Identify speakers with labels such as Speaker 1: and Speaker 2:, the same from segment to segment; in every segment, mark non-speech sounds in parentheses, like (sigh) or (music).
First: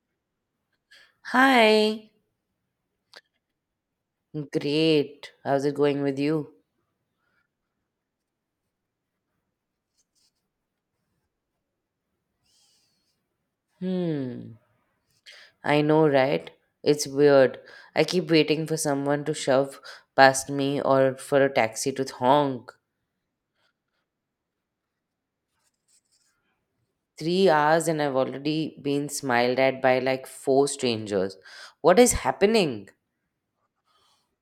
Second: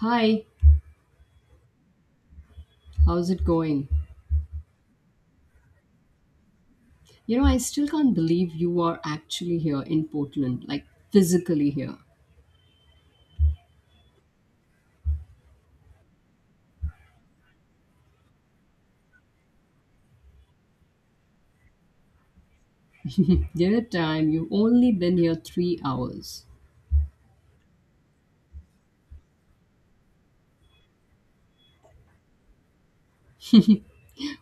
Speaker 1: Hi,
Speaker 2: Hi.
Speaker 1: how's it going?
Speaker 2: Great. How's it going with you?
Speaker 1: You know, I still can't believe you are actually here in Portland, like physically here.
Speaker 2: Hmm. I know, right? It's weird. I keep waiting for someone to shove past me or for a taxi to honk.
Speaker 1: Dear time, you've only been here 3 hours.
Speaker 2: 3 hours and I've already been smiled at by like four strangers. What is happening?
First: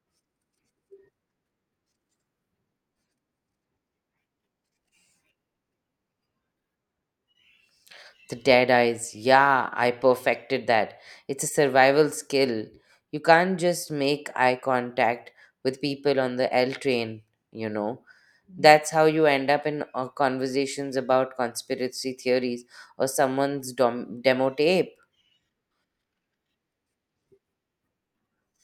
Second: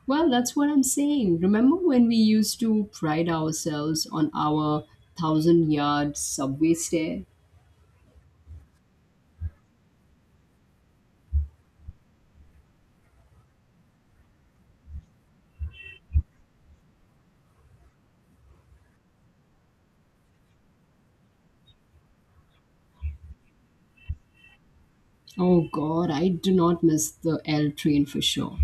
Speaker 1: Well, that's what I'm saying. Remember when we used to pride ourselves on our thousand yard subway stare?
Speaker 2: The dead eyes. Yeah, I perfected that. It's a survival skill. You can't just make eye contact with people on the L train, you know. That's how you end up in conversations about conspiracy theories or someone's demo tape.
Speaker 1: Oh god, I do not miss the L train for sure.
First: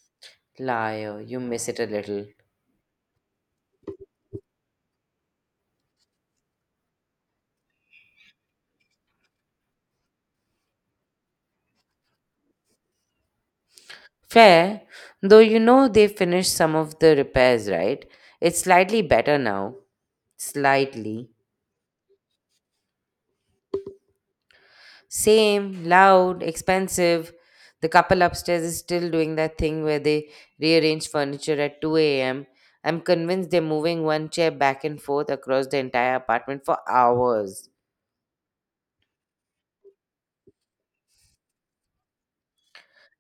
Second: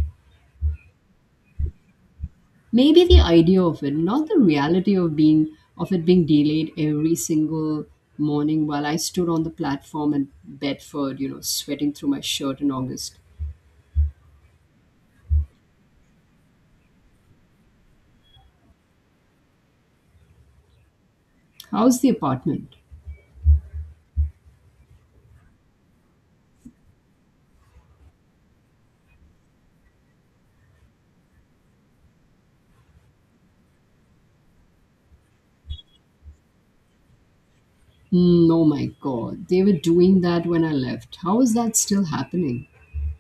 Speaker 2: Liar, you miss it a little.
Speaker 1: Maybe the idea of it, not the reality of being of it being delayed every single morning while I stood on the platform in Bedford, you know, sweating through my shirt in August.
Speaker 2: Fair, though you know they finished some of the repairs, right? It's slightly better now. Slightly.
Speaker 1: How's the apartment?
Speaker 2: Same, loud, expensive. The couple upstairs is still doing that thing where they rearrange furniture at 2 a.m. I'm convinced they're moving one chair back and forth across the entire apartment for hours.
Speaker 1: Mm, oh my god, they were doing that when I left. How is that still happening?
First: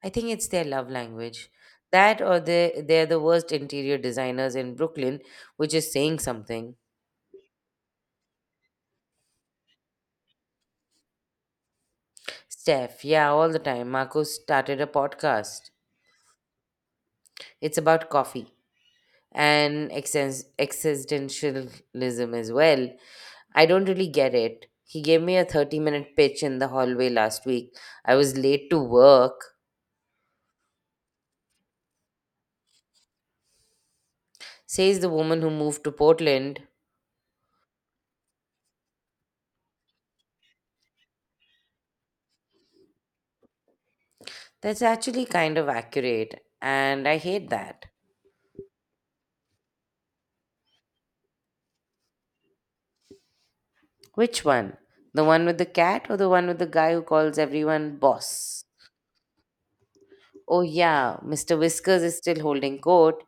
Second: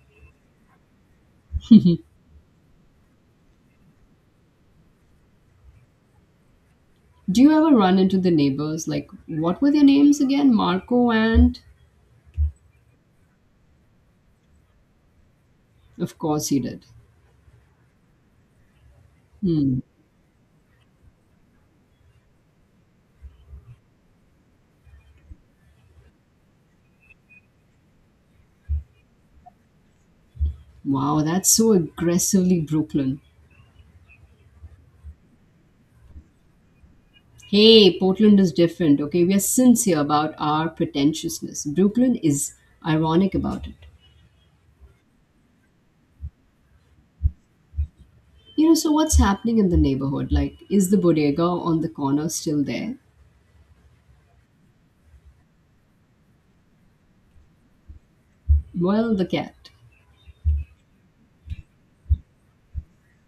Speaker 2: I think it's their love language. That or they're the worst interior designers in Brooklyn, which is saying something.
Speaker 1: Do you ever run into the neighbors? Like, what were their names again? Marco and.
Speaker 2: Steph, yeah, all the time. Marco started a podcast.
Speaker 1: Of course he did.
Speaker 2: It's about coffee
Speaker 1: Hmm.
Speaker 2: and existentialism as well. I don't really get it. He gave me a 30-minute pitch in the hallway last week. I was late to work,
Speaker 1: Wow, that's so aggressively Brooklyn.
Speaker 2: says the woman who moved to Portland.
Speaker 1: Hey, Portland is different, okay? We are sincere about our pretentiousness. Brooklyn is ironic about it.
Speaker 2: That's actually kind of accurate, and I hate that.
Speaker 1: You know, so what's happening in the neighborhood? Like, is the bodega on the corner still there?
Speaker 2: Which one? The one with the cat or the one with the guy who calls everyone boss?
Speaker 1: Well, the cat.
Speaker 2: Oh, yeah, Mr. Whiskers is still holding court.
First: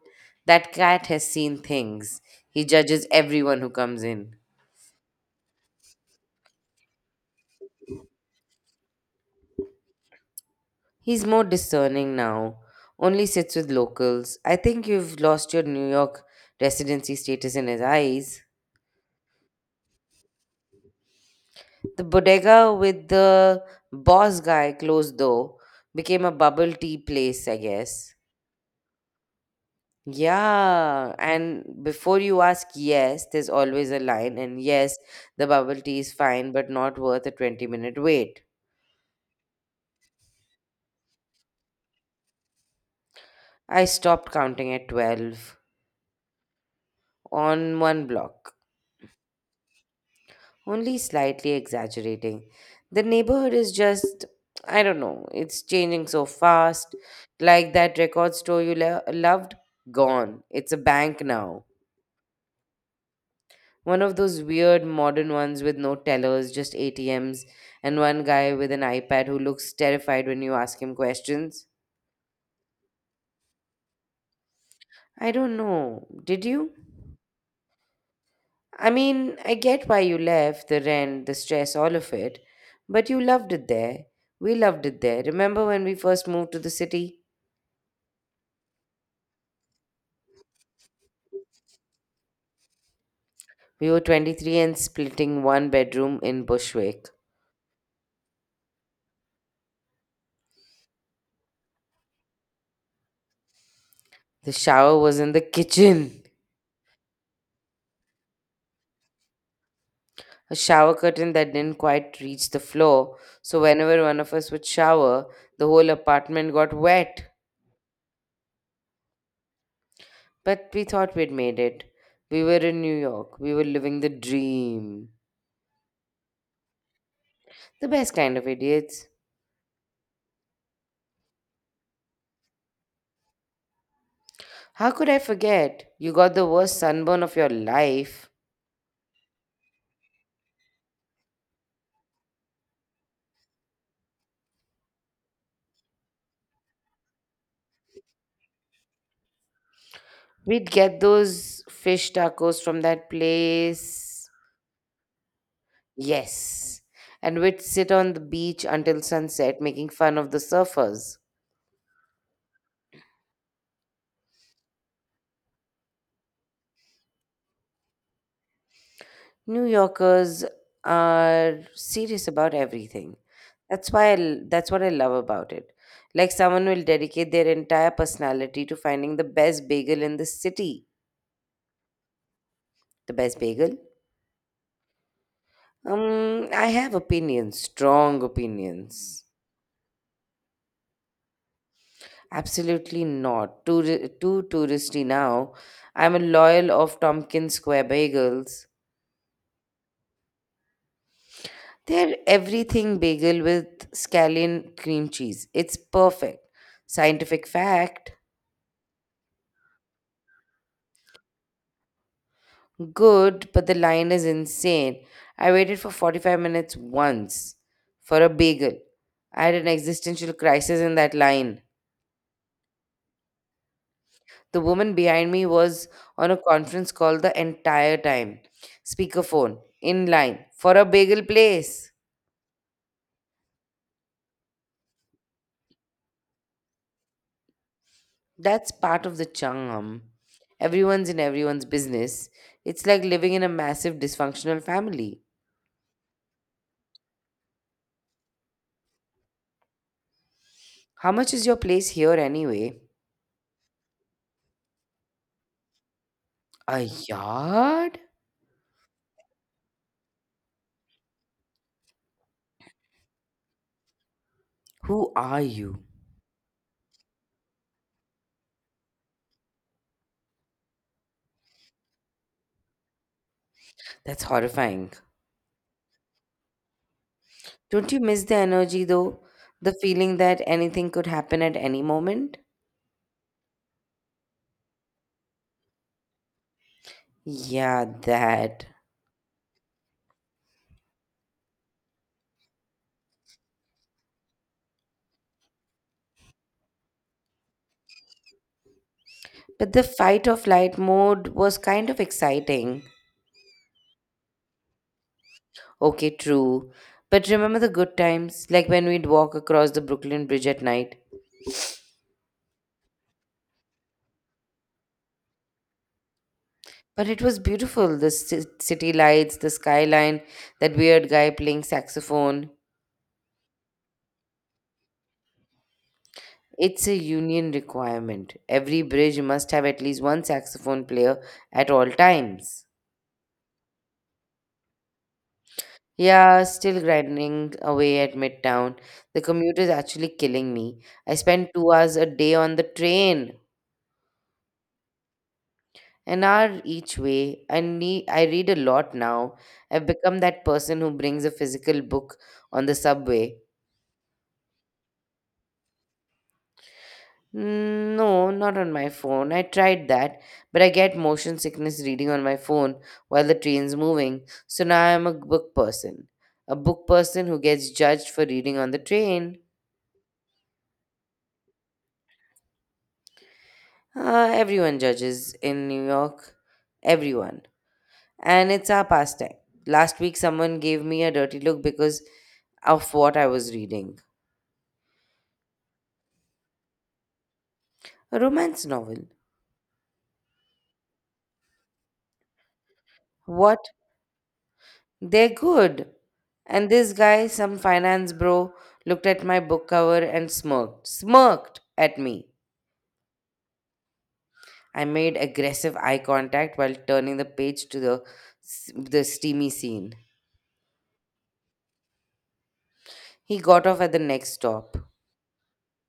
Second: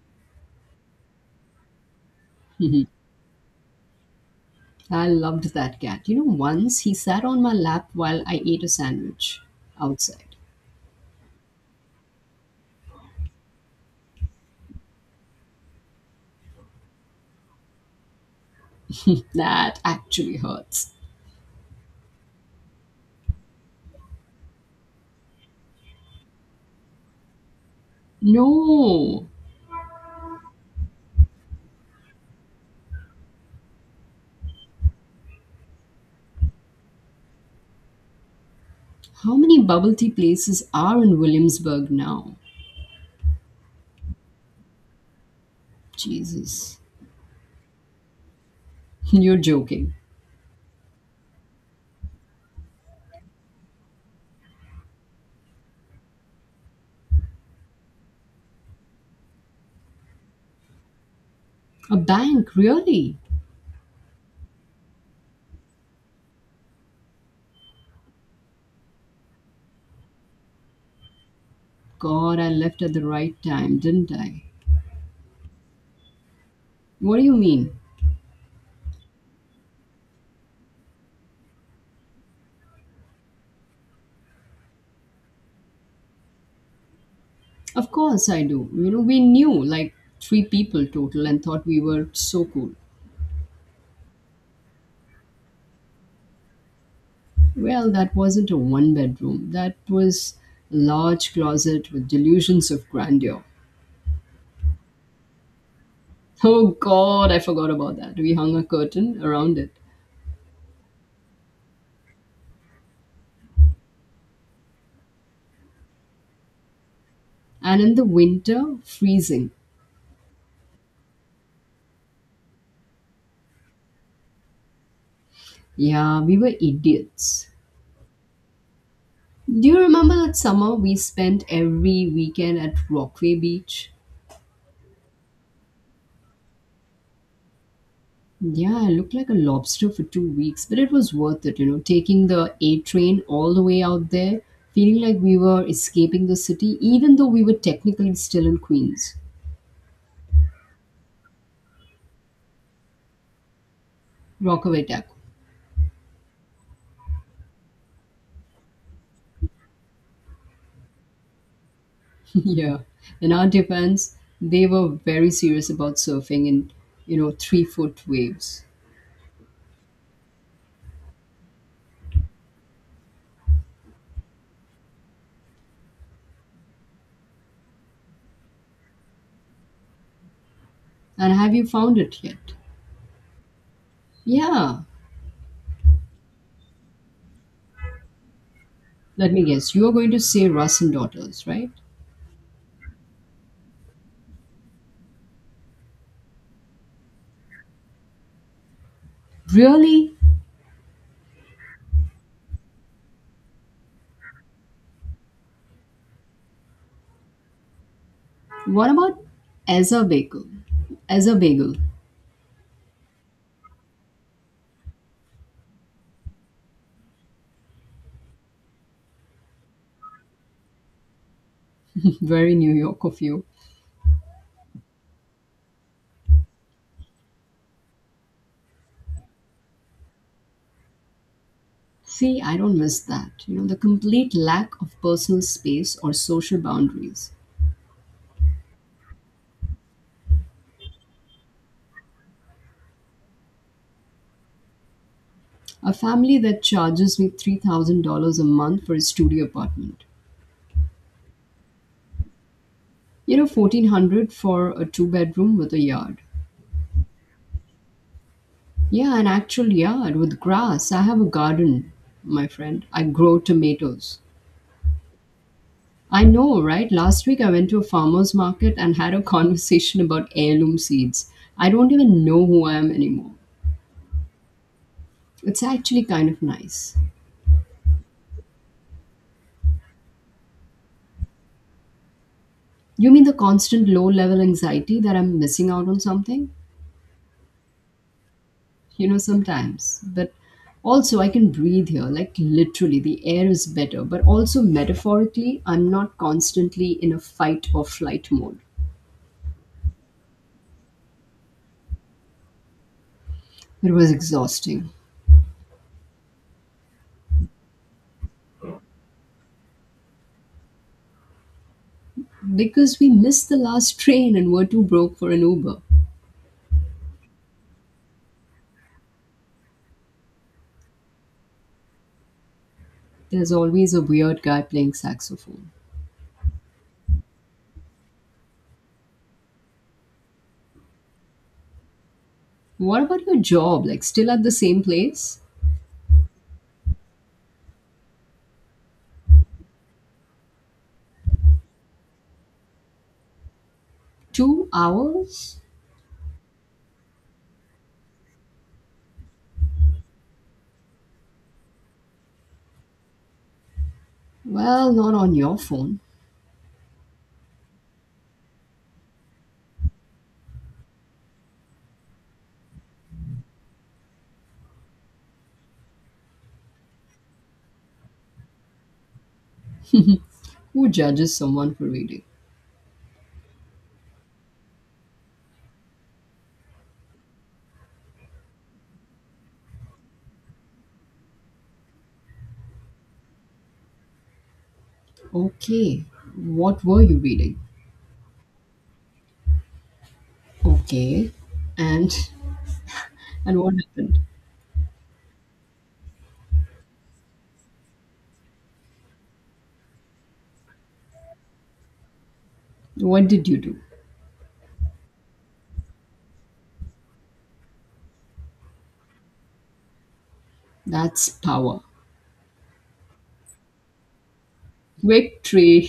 Speaker 2: That cat has seen things. He judges everyone who comes in.
Speaker 1: I loved that cat. You know, once he sat on my lap while I ate a sandwich outside.
Speaker 2: He's more discerning now, only sits with locals. I think you've lost your New York residency status in his eyes.
Speaker 1: (laughs) That actually hurts.
Speaker 2: The bodega with the boss guy closed though, became a bubble tea place, I guess.
Speaker 1: No!
Speaker 2: Yeah, and before you ask, yes, there's always a line, and yes, the bubble tea is fine but not worth a 20-minute wait.
Speaker 1: How many bubble tea places are in Williamsburg now?
Speaker 2: I stopped counting at 12
Speaker 1: Jesus.
Speaker 2: on one block.
Speaker 1: (laughs) You're joking.
Speaker 2: Only slightly exaggerating. The neighborhood is just, I don't know, it's changing so fast. Like that record store you loved, gone. It's a bank now.
Speaker 1: A bank, really?
Speaker 2: One of those weird modern ones with no tellers, just ATMs, and one guy with an iPad who looks terrified when you ask him questions.
Speaker 1: God, I left at the right time, didn't I?
Speaker 2: I don't know. Did you?
Speaker 1: What do you mean?
Speaker 2: I mean, I get why you left, the rent, the stress, all of it, but you loved it there. We loved it there. Remember when we first moved to the city?
Speaker 1: Of course I do. You know, we knew like three people total and thought we were so cool.
Speaker 2: We were 23 and splitting one bedroom in Bushwick.
Speaker 1: Well, that wasn't a one bedroom. That was a large closet with delusions of grandeur.
Speaker 2: The shower was in the kitchen,
Speaker 1: Oh God, I forgot about that. We hung a curtain around it.
Speaker 2: a shower curtain that didn't quite reach the floor. So, whenever one of us would shower, the whole apartment got wet.
Speaker 1: And in the winter, freezing.
Speaker 2: But we thought we'd made it. We were in New York. We were living the dream.
Speaker 1: Yeah, we were idiots.
Speaker 2: The best kind of idiots.
Speaker 1: Do you remember that summer we spent every weekend at Rockaway Beach?
Speaker 2: How could I forget? You got the worst sunburn of your life.
Speaker 1: Yeah, I looked like a lobster for 2 weeks, but it was worth it, you know, taking the A train all the way out there, feeling like we were escaping the city, even though we were technically still in Queens.
Speaker 2: We'd get those fish tacos from that place.
Speaker 1: Rockaway Tech.
Speaker 2: Yes. And we'd sit on the beach until sunset, making fun of the surfers.
Speaker 1: (laughs) Yeah. In our defense, they were very serious about surfing in, you know, 3 foot waves.
Speaker 2: New Yorkers are serious about everything. That's what I love about it. Like someone will dedicate their entire personality to finding the best bagel in the city.
Speaker 1: And have you found it yet?
Speaker 2: The best bagel?
Speaker 1: Yeah.
Speaker 2: I have opinions, strong opinions.
Speaker 1: Let me guess. You are going to say Russ and Daughters, right?
Speaker 2: Absolutely not. Too touristy now. I'm a loyal of Tompkins Square bagels.
Speaker 1: Really?
Speaker 2: Their everything bagel with scallion cream cheese. It's perfect. Scientific fact.
Speaker 1: What about Ezra Bagel? Ezra Bagel.
Speaker 2: Good, but the line is insane. I waited for 45 minutes once for a bagel. I had an existential crisis in that line.
Speaker 1: (laughs) Very New York of you.
Speaker 2: The woman behind me was on a conference call the entire time. Speakerphone, in line, for a bagel place.
Speaker 1: See, I don't miss that. You know, the complete lack of personal space or social boundaries.
Speaker 2: That's part of the charm. Everyone's in everyone's business. It's like living in a massive dysfunctional family.
Speaker 1: A family that charges me $3,000 a month for a studio apartment.
Speaker 2: How much is your place here anyway?
Speaker 1: You know, 1,400 for a two-bedroom with a yard.
Speaker 2: A yard?
Speaker 1: Yeah, an actual yard with grass. I have a garden, my friend. I grow tomatoes.
Speaker 2: Who are you?
Speaker 1: I know, right? Last week I went to a farmer's market and had a (laughs) conversation about heirloom seeds. I don't even know who I am anymore.
Speaker 2: That's horrifying.
Speaker 1: It's actually kind of nice.
Speaker 2: Don't you miss the energy though? The feeling that anything could happen at any moment?
Speaker 1: You mean the constant low level anxiety that I'm missing out on something?
Speaker 2: Yeah, that.
Speaker 1: You know, sometimes. But also, I can breathe here. Like, literally, the air is better. But also, metaphorically, I'm not constantly in a fight or flight mode.
Speaker 2: But the fight or flight mode was kind of exciting.
Speaker 1: It was exhausting
Speaker 2: Okay, true. But remember the good times, like when we'd walk across the Brooklyn Bridge at night.
Speaker 1: because we missed the last train and were too broke for an Uber.
Speaker 2: But it was beautiful, the city lights, the skyline, that weird guy playing saxophone.
Speaker 1: There's always a weird guy playing saxophone.
Speaker 2: It's a union requirement. Every bridge must have at least one saxophone player at all times.
Speaker 1: What about your job? Like, still at the same place?
Speaker 2: Yeah, still grinding away at Midtown. The commute is actually killing me. I spend 2 hours a day on the train,
Speaker 1: 2 hours?
Speaker 2: an hour each way. I read a lot now. I've become that person who brings a physical book on the subway.
Speaker 1: Well, not on your phone.
Speaker 2: No, not on my phone. I tried that, but I get motion sickness reading on my phone while the train's moving. So now I'm a book person. A book person who gets judged for reading on the train.
Speaker 1: (laughs) Who judges someone for reading?
Speaker 2: Everyone judges in New York. Everyone. And it's our pastime. Last week, someone gave me a dirty look because of what I was reading.
Speaker 1: Okay. What were you reading?
Speaker 2: A romance novel.
Speaker 1: Okay. And and
Speaker 2: What?
Speaker 1: what happened?
Speaker 2: They're good. And this guy, some finance bro, looked at my book cover and smirked. Smirked at me.
Speaker 1: What did you do?
Speaker 2: I made aggressive eye contact while turning the page to the steamy scene.
Speaker 1: That's power.
Speaker 2: He got off at the next stop.
Speaker 1: Victory.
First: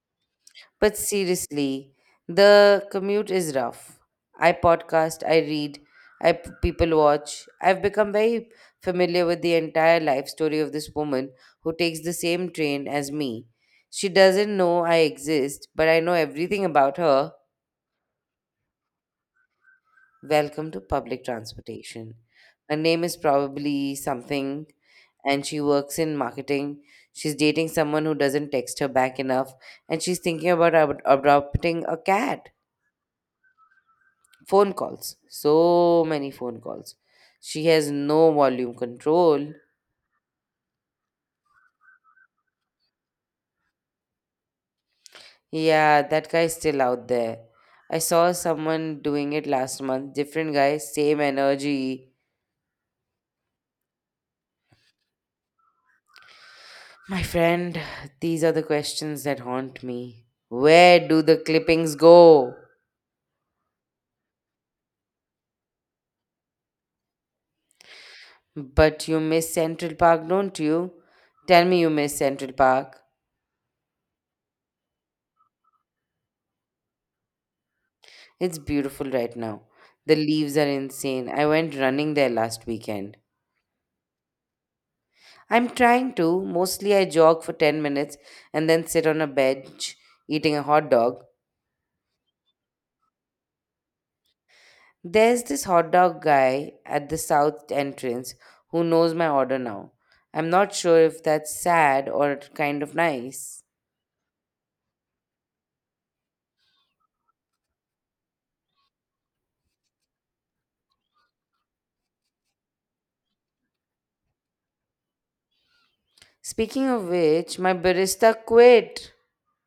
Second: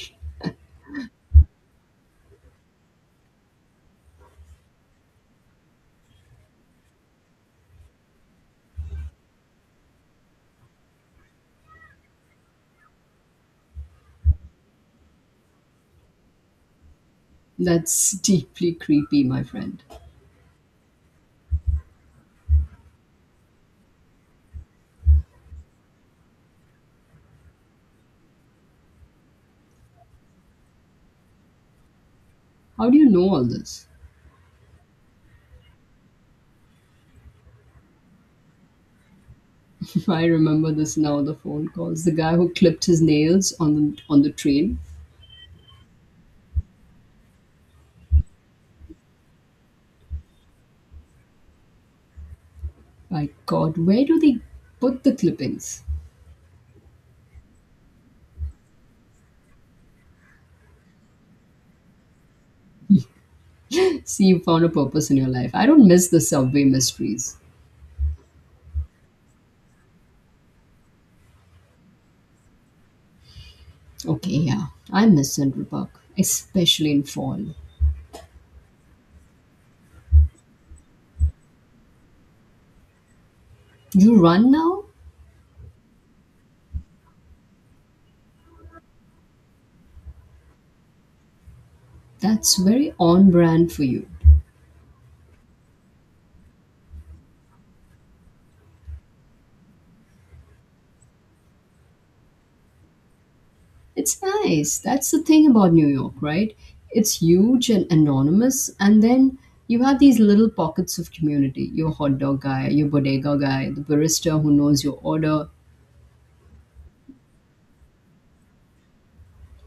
Speaker 2: But seriously, the commute is rough. I podcast, I read, people watch. I've become very familiar with the entire life story of this woman who takes the same train as me. She doesn't know I exist, but I know everything about her.
Speaker 1: That's deeply creepy, my friend.
Speaker 2: Welcome to public transportation. Her name is probably something, and she works in marketing. She's dating someone who doesn't text her back enough, and she's thinking about adopting a cat.
Speaker 1: How do you know all this?
Speaker 2: Phone calls, so many phone calls, she has no volume control.
Speaker 1: (laughs) I remember this now, the phone calls. The guy who clipped his nails on the train.
Speaker 2: Yeah, that guy's still out there. I saw someone doing it last month, different guy, same energy.
Speaker 1: My God, where do they put the clippings?
Speaker 2: My friend, these are the questions that haunt me. Where do the clippings go?
Speaker 1: (laughs) See, you found a purpose in your life. I don't miss the subway mysteries.
Speaker 2: But you miss Central Park, don't you? Tell me you miss Central Park.
Speaker 1: Okay, yeah, I miss Central Park, especially in fall.
Speaker 2: It's beautiful right now. The leaves are insane. I went running there last weekend.
Speaker 1: You run now?
Speaker 2: I'm trying to. Mostly I jog for 10 minutes and then sit on a bench eating a hot dog.
Speaker 1: That's very on brand for you.
Speaker 2: There's this hot dog guy at the south entrance who knows my order now. I'm not sure if that's sad or kind of nice.
Speaker 1: It's nice. That's the thing about New York, right? It's huge and anonymous, and then you have these little pockets of community. Your hot dog guy, your bodega guy, the barista who knows your order.
Speaker 2: Speaking of which, my barista quit.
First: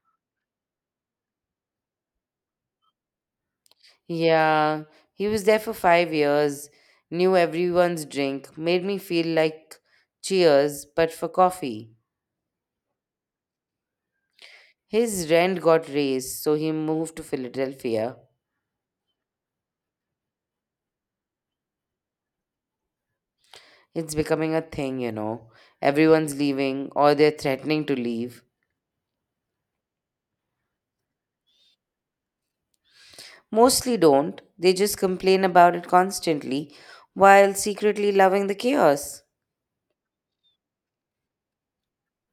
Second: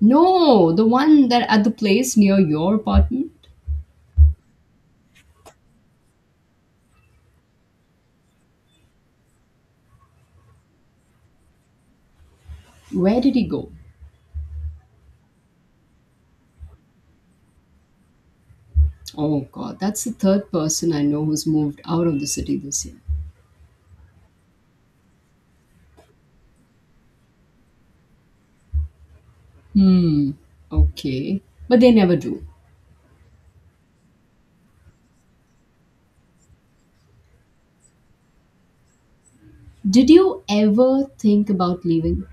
Speaker 1: No, the one that at the place near your apartment.
Speaker 2: Yeah, he was there for 5 years, knew everyone's drink, made me feel like cheers, but for coffee.
Speaker 1: Where did he go?
Speaker 2: His rent got raised, so he moved to Philadelphia.
Speaker 1: Oh god, that's the third person I know who's moved out of the city this year.
Speaker 2: It's becoming a thing, you know. Everyone's leaving or they're threatening to leave.
Speaker 1: Hmm, okay. But they never do.
Speaker 2: Mostly don't, they just complain about it constantly while secretly loving the chaos.
Speaker 1: Did you ever think about leaving?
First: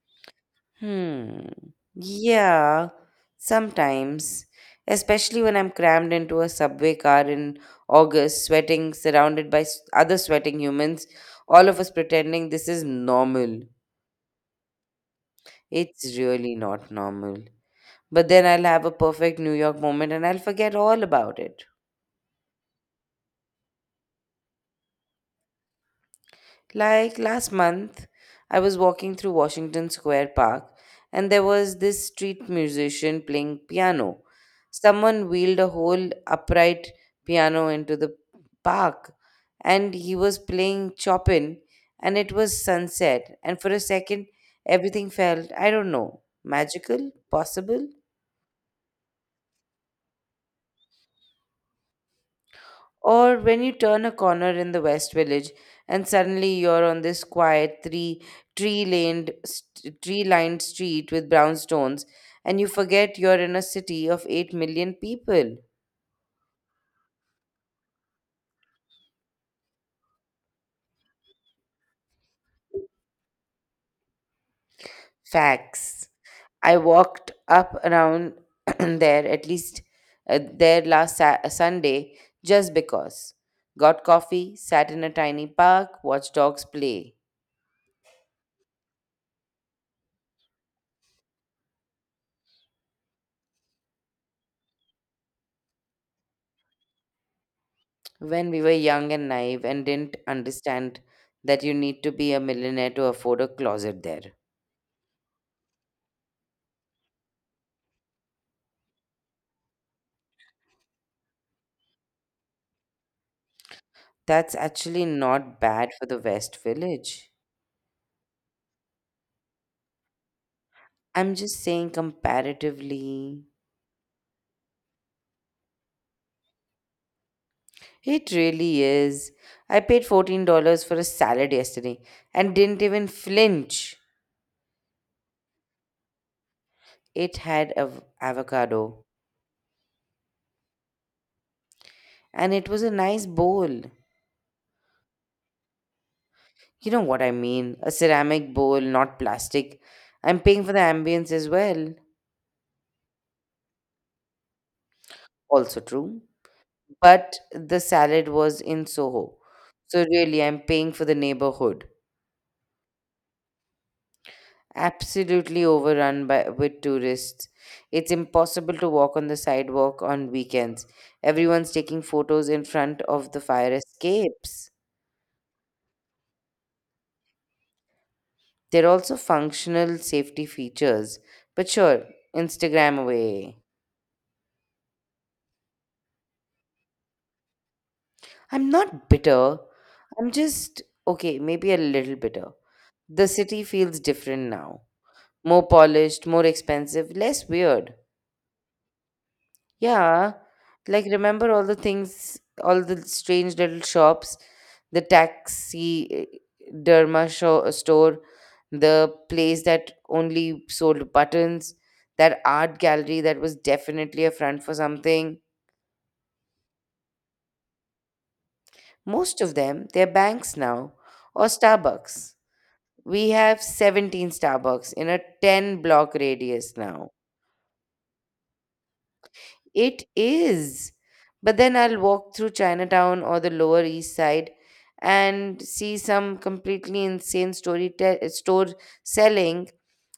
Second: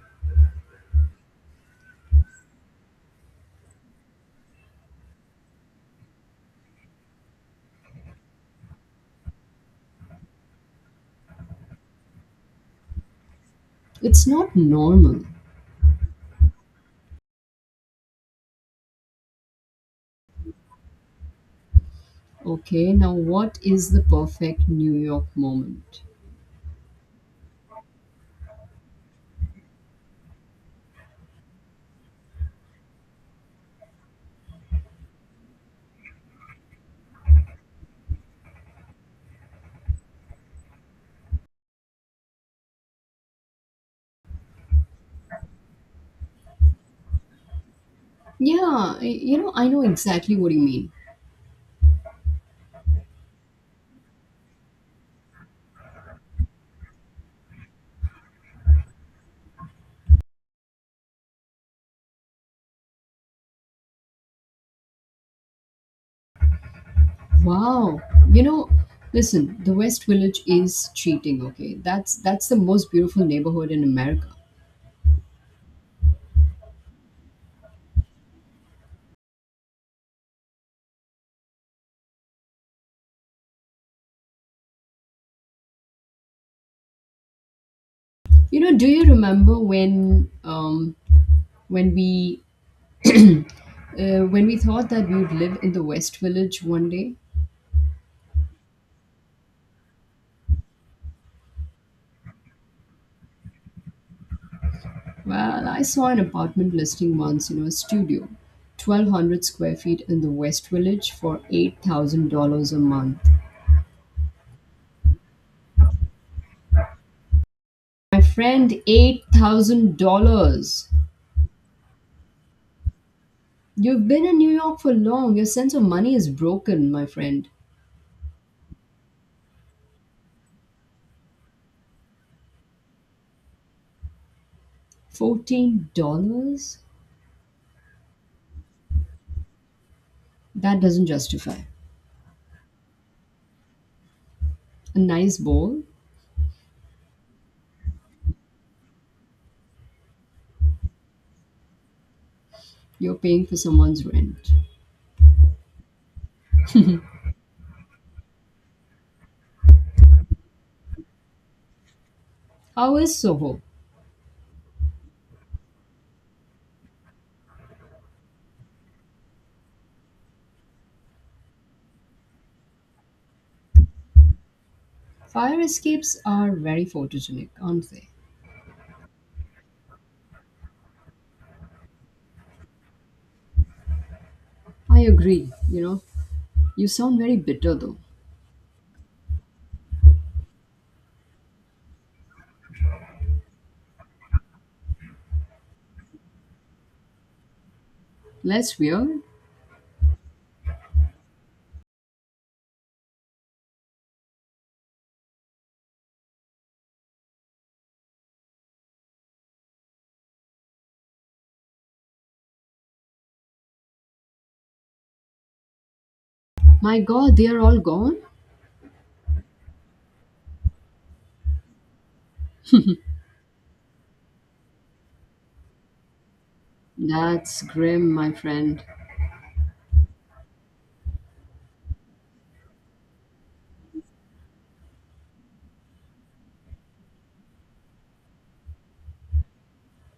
Speaker 2: Hmm. Yeah, sometimes. Especially when I'm crammed into a subway car in August, sweating, surrounded by other sweating humans, all of us pretending this is normal.
Speaker 1: It's not normal.
Speaker 2: It's really not normal. But then I'll have a perfect New York moment and I'll forget all about it.
Speaker 1: Okay, now what is the perfect New York moment?
Speaker 2: Like last month, I was walking through Washington Square Park and there was this street musician playing piano. Someone wheeled a whole upright piano into the park and he was playing Chopin and it was sunset. And for a second, everything felt, I don't know, magical, possible.
Speaker 1: Yeah, you know, I know exactly what you mean.
Speaker 2: Or when you turn a corner in the West Village and suddenly you're on this quiet three tree laned tree lined street with brown stones and you forget you're in a city of 8 million people.
Speaker 1: Wow. You know, listen, the West Village is cheating, okay? That's the most beautiful neighborhood in America.
Speaker 2: Facts. I walked up around (clears throat) there at least there last Sunday just because. Got coffee, sat in a tiny park, watched dogs play.
Speaker 1: You know, do you remember when we (clears throat) uh, when we thought that we would live in the West Village one day?
Speaker 2: When we were young and naive and didn't understand that you need to be a millionaire to afford a closet there.
Speaker 1: Well, I saw an apartment listing once, you know, a studio, 1,200 square feet in the West Village for $8,000 a month.
Speaker 2: That's actually not bad for the West Village.
Speaker 1: My friend, $8,000.
Speaker 2: I'm just saying comparatively.
Speaker 1: You've been in New York for long. Your sense of money is broken, my friend.
Speaker 2: It really is. I paid $14 for a salad yesterday and didn't even flinch.
Speaker 1: $14?
Speaker 2: It had avocado
Speaker 1: That doesn't justify.
Speaker 2: and it was a nice bowl.
Speaker 1: A nice bowl?
Speaker 2: You know what I mean? A ceramic bowl, not plastic. I'm paying for the ambience as well.
Speaker 1: You're paying for someone's rent.
Speaker 2: Also true. But the salad was in Soho. So really, I'm paying for the neighborhood.
Speaker 1: How is Soho?
Speaker 2: Absolutely overrun by with tourists. It's impossible to walk on the sidewalk on weekends. Everyone's taking photos in front of the fire escapes.
Speaker 1: Fire escapes are very photogenic, aren't they?
Speaker 2: There are also functional safety features. But sure, Instagram away.
Speaker 1: I agree, you know. You sound very bitter though.
Speaker 2: I'm not bitter. I'm just, okay, maybe a little bitter. The city feels different now. More polished, more expensive, less weird.
Speaker 1: Less weird?
Speaker 2: Yeah, like remember all the things, all the strange little shops, the taxi derma show, store, the place that only sold buttons, that art gallery that was definitely a front for something.
Speaker 1: My god, they are all gone?
Speaker 2: Most of them, they're banks now, or Starbucks. We have 17 Starbucks in a 10 block radius now.
Speaker 1: That's grim, my friend.
Speaker 2: It is. But then I'll walk through Chinatown or the Lower East Side and see some completely insane store selling,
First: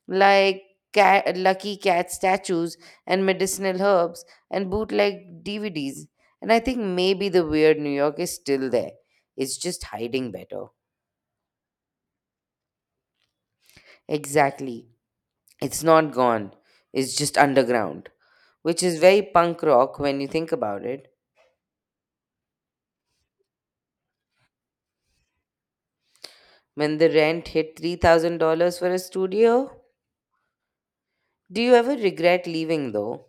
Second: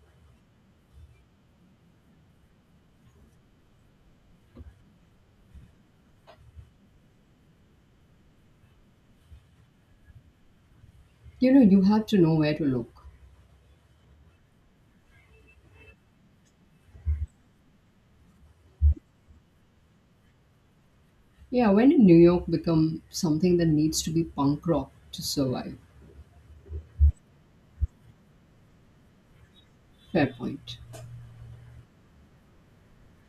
Speaker 2: like, cat, lucky cat statues and medicinal herbs and bootleg DVDs. And I think maybe the weird New York is still there. It's just hiding better.
Speaker 1: You know, you have to know where to look.
Speaker 2: Exactly. It's not gone. It's just underground, which is very punk rock when you think about it.
Speaker 1: Yeah, when did New York become something that needs to be punk rock to survive?
Speaker 2: When the rent hit $3,000 for a studio,
Speaker 1: Fair point.
Speaker 2: do you ever regret leaving though?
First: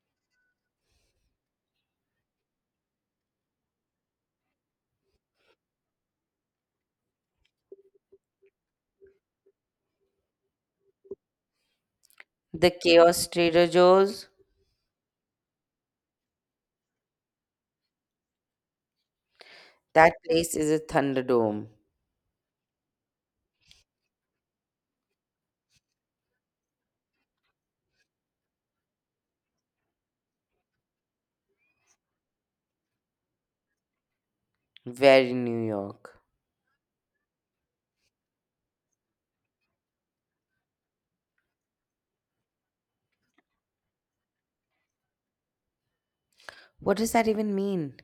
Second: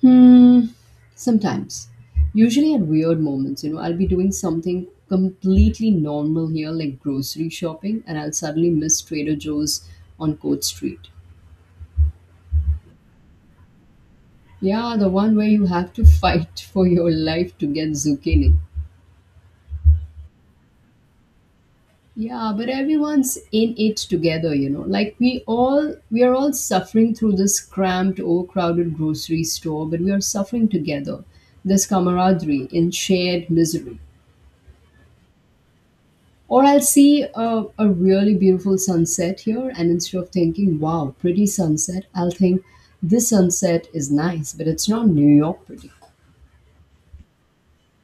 Speaker 1: Hmm, sometimes. Usually at weird moments, you know, I'll be doing something completely normal here, like grocery shopping, and I'll suddenly miss Trader Joe's on Court Street.
Speaker 2: The Chaos Trader Joe's,
Speaker 1: Yeah, the one where you have to (laughs) fight for your life to get zucchini.
Speaker 2: that place is a thunderdome.
Speaker 1: Yeah, but everyone's in it together, you know. Like we are all suffering through this cramped, overcrowded grocery store, but we are suffering together. This camaraderie in shared misery.
Speaker 2: Very New York.
Speaker 1: Or I'll see a really beautiful sunset here, and instead of thinking, wow, pretty sunset, I'll think this sunset is nice, but it's not New York pretty.
Speaker 2: What does that even mean?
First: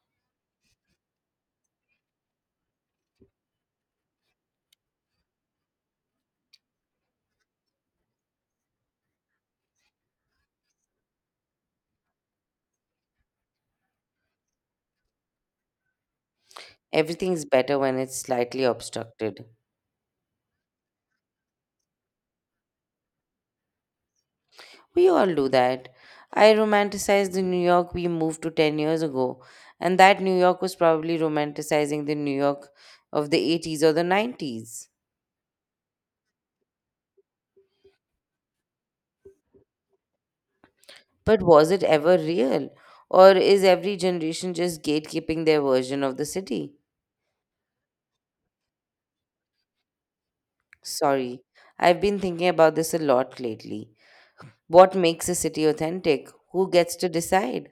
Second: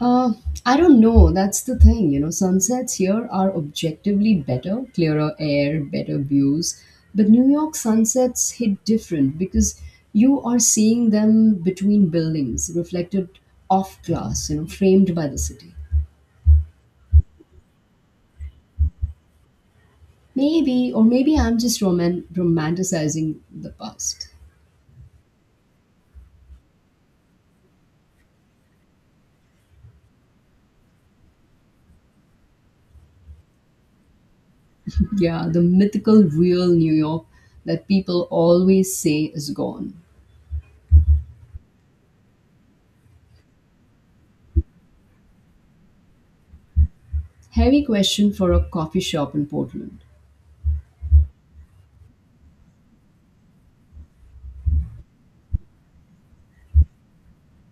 Speaker 1: Uh, I don't know. That's the thing, you know. Sunsets here are objectively better, clearer air, better views. But New York sunsets hit different because you are seeing them between buildings, reflected off glass, you know, framed by the city.
Speaker 2: Everything's better when it's slightly obstructed.
Speaker 1: Maybe, or maybe I'm just romanticizing the past.
Speaker 2: We all do that. I romanticized the New York we moved to 10 years ago, and that New York was probably romanticizing the New York of the 80s or the 90s.
Speaker 1: Yeah, the mythical real New York that people always say is gone.
Speaker 2: But was it ever real? Or is every generation just gatekeeping their version of the city?
Speaker 1: Heavy question for a coffee shop in Portland.
Speaker 2: Sorry, I've been thinking about this a lot lately. What makes a city authentic? Who gets to decide?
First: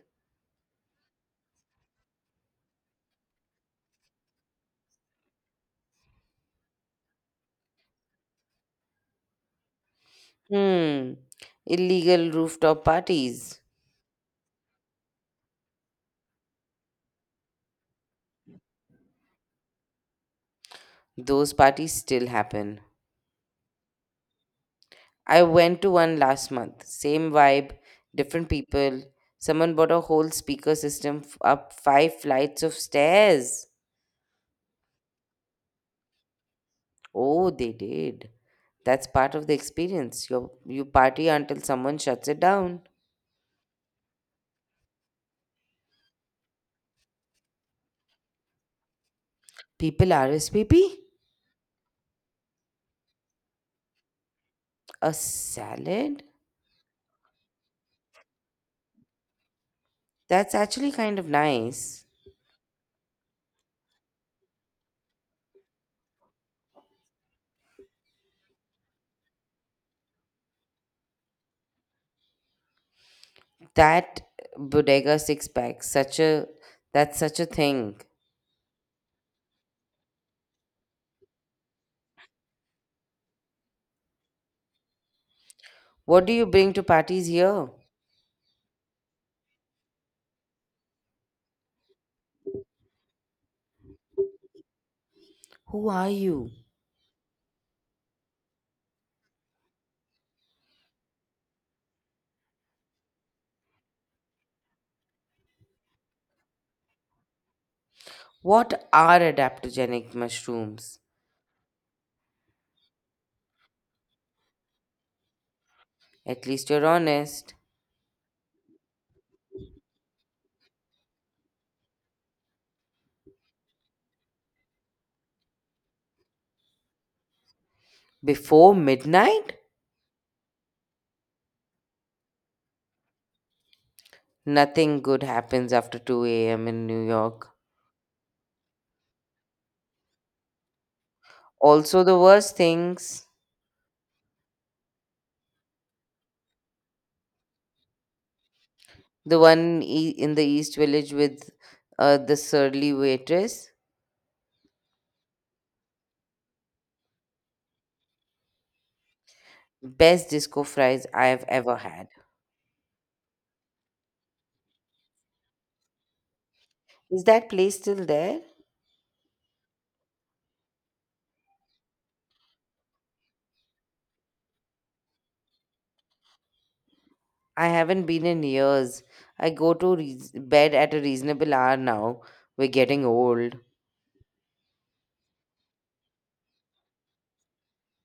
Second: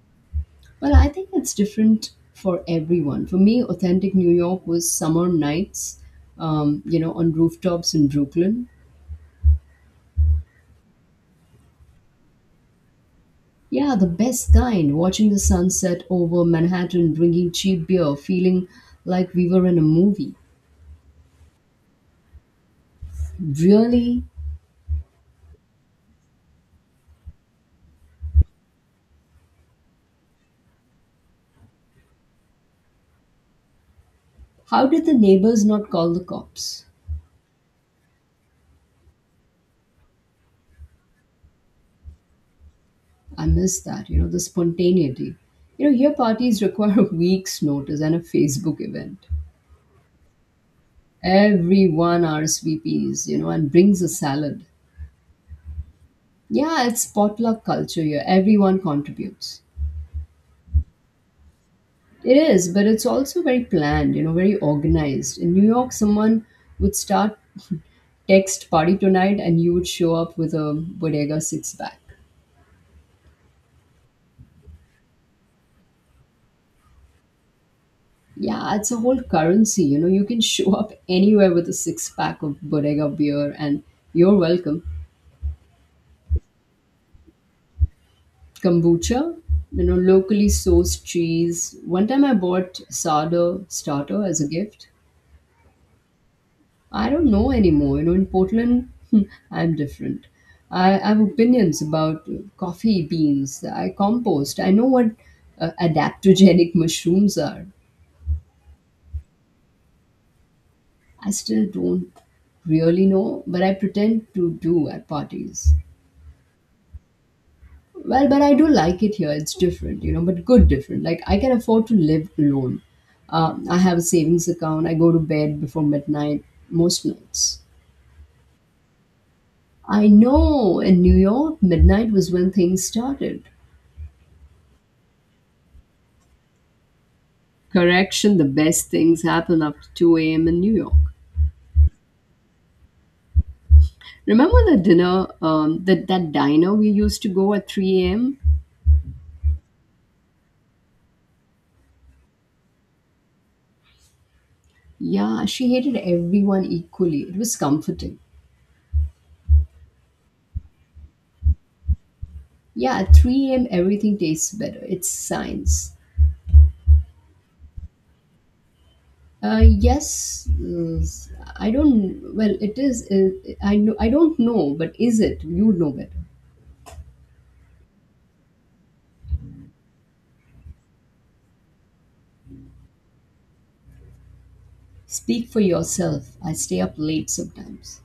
Speaker 1: Well, I think it's different for everyone. For me, authentic New York was summer nights, you know, on rooftops in Brooklyn.
Speaker 2: Hmm, illegal rooftop parties.
Speaker 1: Yeah, the best kind, watching the sunset over Manhattan, drinking cheap beer, feeling like we were in a movie.
Speaker 2: Those parties still happen.
Speaker 1: Really?
Speaker 2: I went to one last month. Same vibe, different people. Someone bought a whole speaker system up five flights of stairs.
Speaker 1: How did the neighbors not call the cops?
Speaker 2: Oh, they did. That's part of the experience. You party until someone shuts it down.
Speaker 1: I miss that, you know, the spontaneity. You know, here parties require (laughs) a week's notice and a Facebook event.
Speaker 2: People RSVP?
Speaker 1: Everyone RSVPs, you know, and brings a salad.
Speaker 2: A salad?
Speaker 1: Yeah, it's potluck culture here. Everyone contributes.
Speaker 2: That's actually kind of nice.
Speaker 1: It is, but it's also very planned, you know, very organized. In New York, someone would start text party tonight and you would show up with a bodega six pack.
Speaker 2: That bodega six pack, such a that's such a thing.
Speaker 1: Yeah, it's a whole currency, you know, you can show up anywhere with a six pack of bodega beer and you're welcome.
Speaker 2: What do you bring to parties here?
Speaker 1: Kombucha, you know, locally sourced cheese. One time I bought sourdough starter as a gift
Speaker 2: Who are you?
Speaker 1: I don't know anymore. You know, in Portland, (laughs) I'm different. I have opinions about coffee beans. I compost. I know what adaptogenic (laughs) mushrooms are.
Speaker 2: What are adaptogenic mushrooms?
Speaker 1: I still don't really know, but I pretend to do at parties.
Speaker 2: At least you're honest.
Speaker 1: Well, but I do like it here. It's different, you know, but good different. Like, I can afford to live alone. I have a savings account. I go to bed before midnight most nights.
Speaker 2: Before midnight?
Speaker 1: I know in New York, midnight was when things started.
Speaker 2: Nothing good happens after 2 a.m. in New York.
Speaker 1: Correction, the best things happen after 2 a.m. in New York.
Speaker 2: Also, the worst things
Speaker 1: Remember the dinner, that diner we used to go at 3 a.m.?
Speaker 2: the one in the East Village with the surly waitress.
Speaker 1: Yeah, she hated everyone equally. It was comforting.
Speaker 2: Best disco fries I have ever had.
Speaker 1: Yeah, at 3 a.m., everything tastes better. It's science.
Speaker 2: Is that place still there?
Speaker 1: Yes, I don't, well, it is, I don't know, but is it? You know better.
Speaker 2: I haven't been in years. I go to reas bed at a reasonable hour now. We're getting old.
Speaker 1: Speak for yourself. I stay up late sometimes.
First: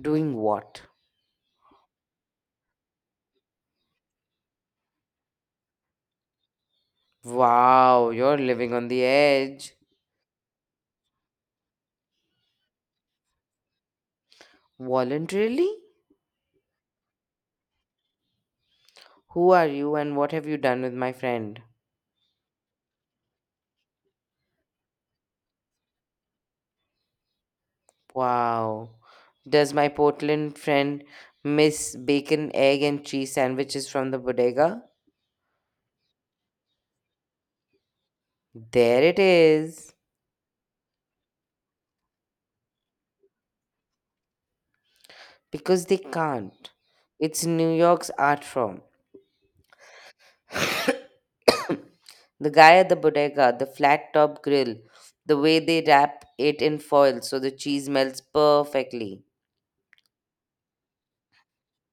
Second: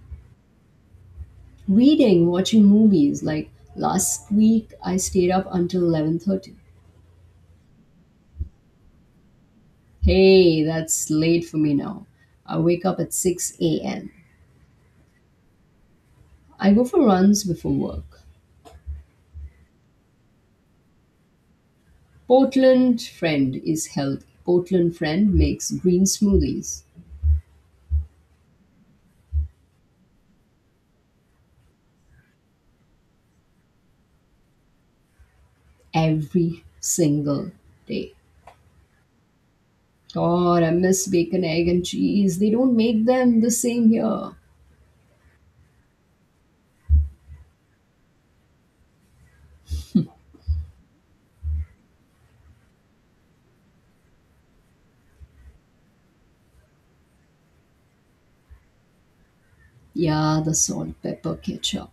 Speaker 2: Doing what?
Speaker 1: Reading, watching movies. Like last week, I stayed up until 11:30.
Speaker 2: Wow, you're living on the edge.
Speaker 1: Hey, that's late for me now. I wake up at 6 a.m.
Speaker 2: Voluntarily?
Speaker 1: I go for runs before work.
Speaker 2: Who are you and what have you done with my friend?
Speaker 1: Portland Friend is healthy. Portland Friend makes green smoothies
Speaker 2: Wow. Does my Portland friend miss bacon, egg, and cheese sandwiches from the bodega?
Speaker 1: every single day.
Speaker 2: There it is.
Speaker 1: God, I miss bacon, egg, and cheese. They don't make them the same here.
Speaker 2: Because they can't. It's New York's art form. (coughs) The guy at the bodega, the flat top grill, the way they wrap it in foil so the cheese melts perfectly.
Speaker 1: Yeah, the salt, pepper, ketchup.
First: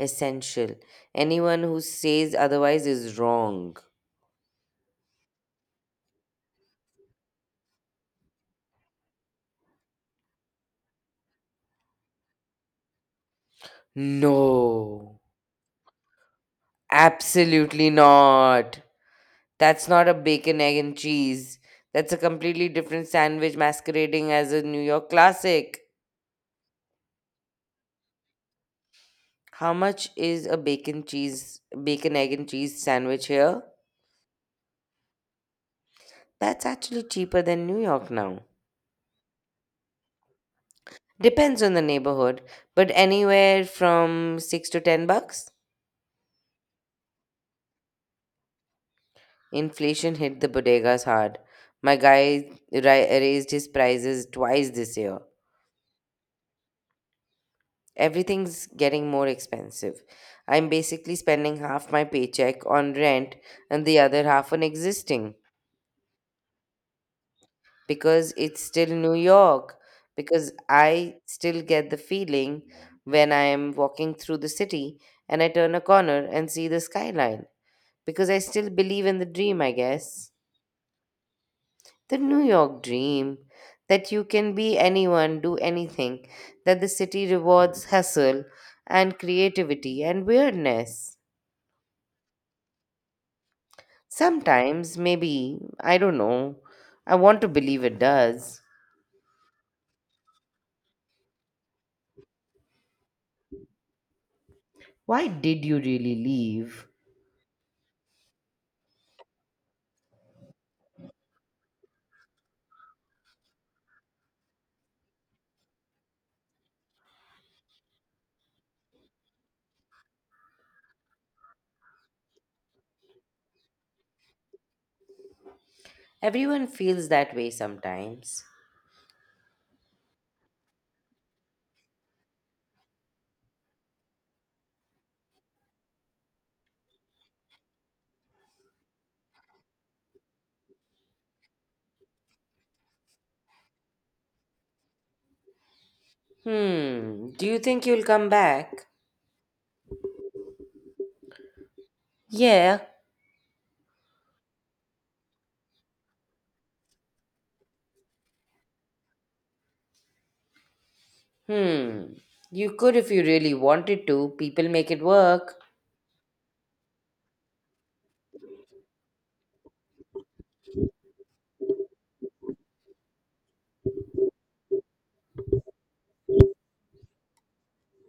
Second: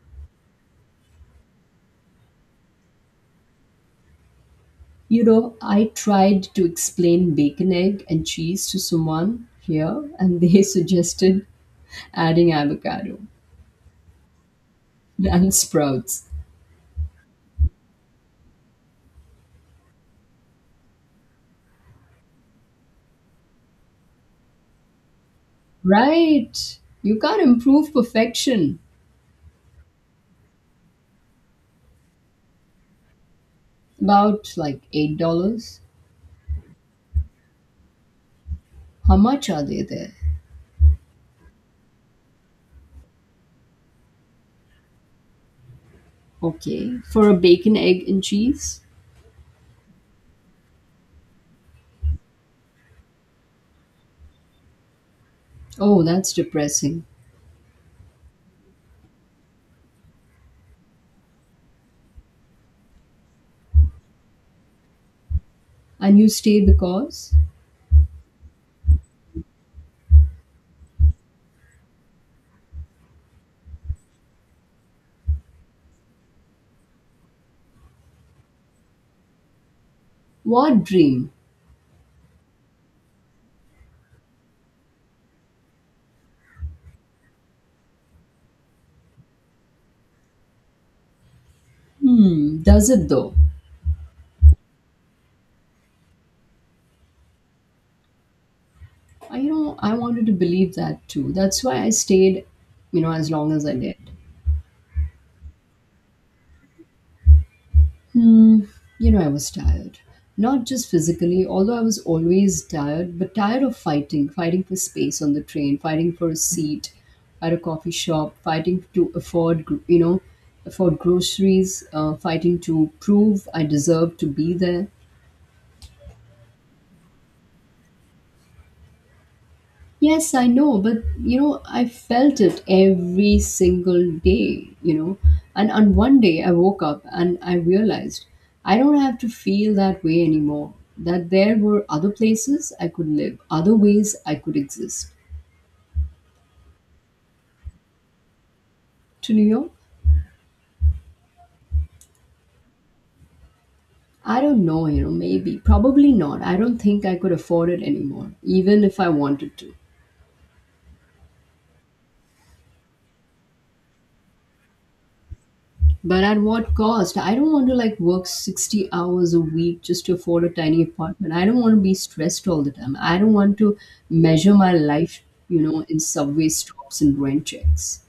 Speaker 2: Essential. Anyone who says otherwise is wrong.
Speaker 1: You know, I tried to explain bacon, egg, and cheese to someone here, and they (laughs) suggested adding avocado
Speaker 2: No.
Speaker 1: and sprouts.
Speaker 2: Absolutely not. That's not a bacon, egg, and cheese. That's a completely different sandwich masquerading as a New York classic.
Speaker 1: Right. You can't improve perfection.
Speaker 2: How much is a bacon, egg, and cheese sandwich here?
Speaker 1: About like $8.
Speaker 2: That's actually cheaper than New York now.
Speaker 1: How much are they there?
Speaker 2: Depends on the neighborhood, but anywhere from $6 to $10.
Speaker 1: Okay. For a bacon, egg, and cheese?
Speaker 2: Inflation hit the bodegas hard. My guy raised his prices twice this year.
Speaker 1: Oh, that's depressing.
Speaker 2: Everything's getting more expensive. I'm basically spending half my paycheck on rent and the other half on existing
Speaker 1: And you stay because?
Speaker 2: because it's still New York. Because I still get the feeling when I am walking through the city and I turn a corner and see the skyline because I still believe in the dream, I guess.
Speaker 1: What dream?
Speaker 2: The New York dream that you can be anyone, do anything, that the city rewards hustle and creativity and weirdness.
Speaker 1: Hmm, does it though?
Speaker 2: Sometimes, maybe, I don't know. I want to believe it does.
Speaker 1: I wanted to believe that too. That's why I stayed, as long as I did.
Speaker 2: Why did you really leave?
Speaker 1: Hmm, I was tired. Not just physically, although I was always tired, but tired of fighting, fighting for space on the train, fighting for a seat at a coffee shop, fighting to afford, afford groceries, fighting to prove I deserve to be there.
Speaker 2: Everyone feels that way sometimes.
Speaker 1: Yes, I know, but I felt it every single day. And on one day, I woke up and I realized I don't have to feel that way anymore. That there were other places I could live, other ways I could exist.
Speaker 2: Hmm, do you think you'll come back?
Speaker 1: To New York,
Speaker 2: Yeah.
Speaker 1: I don't know, maybe, probably not. I don't think I could afford it anymore, even if I wanted to.
Speaker 2: Hmm, you could if you really wanted to. People make it work.
Speaker 1: But at what cost? I don't want to like work 60 hours a week just to afford a tiny apartment. I don't want to be stressed all the time. I don't want to measure my life, in subway stops and rent checks.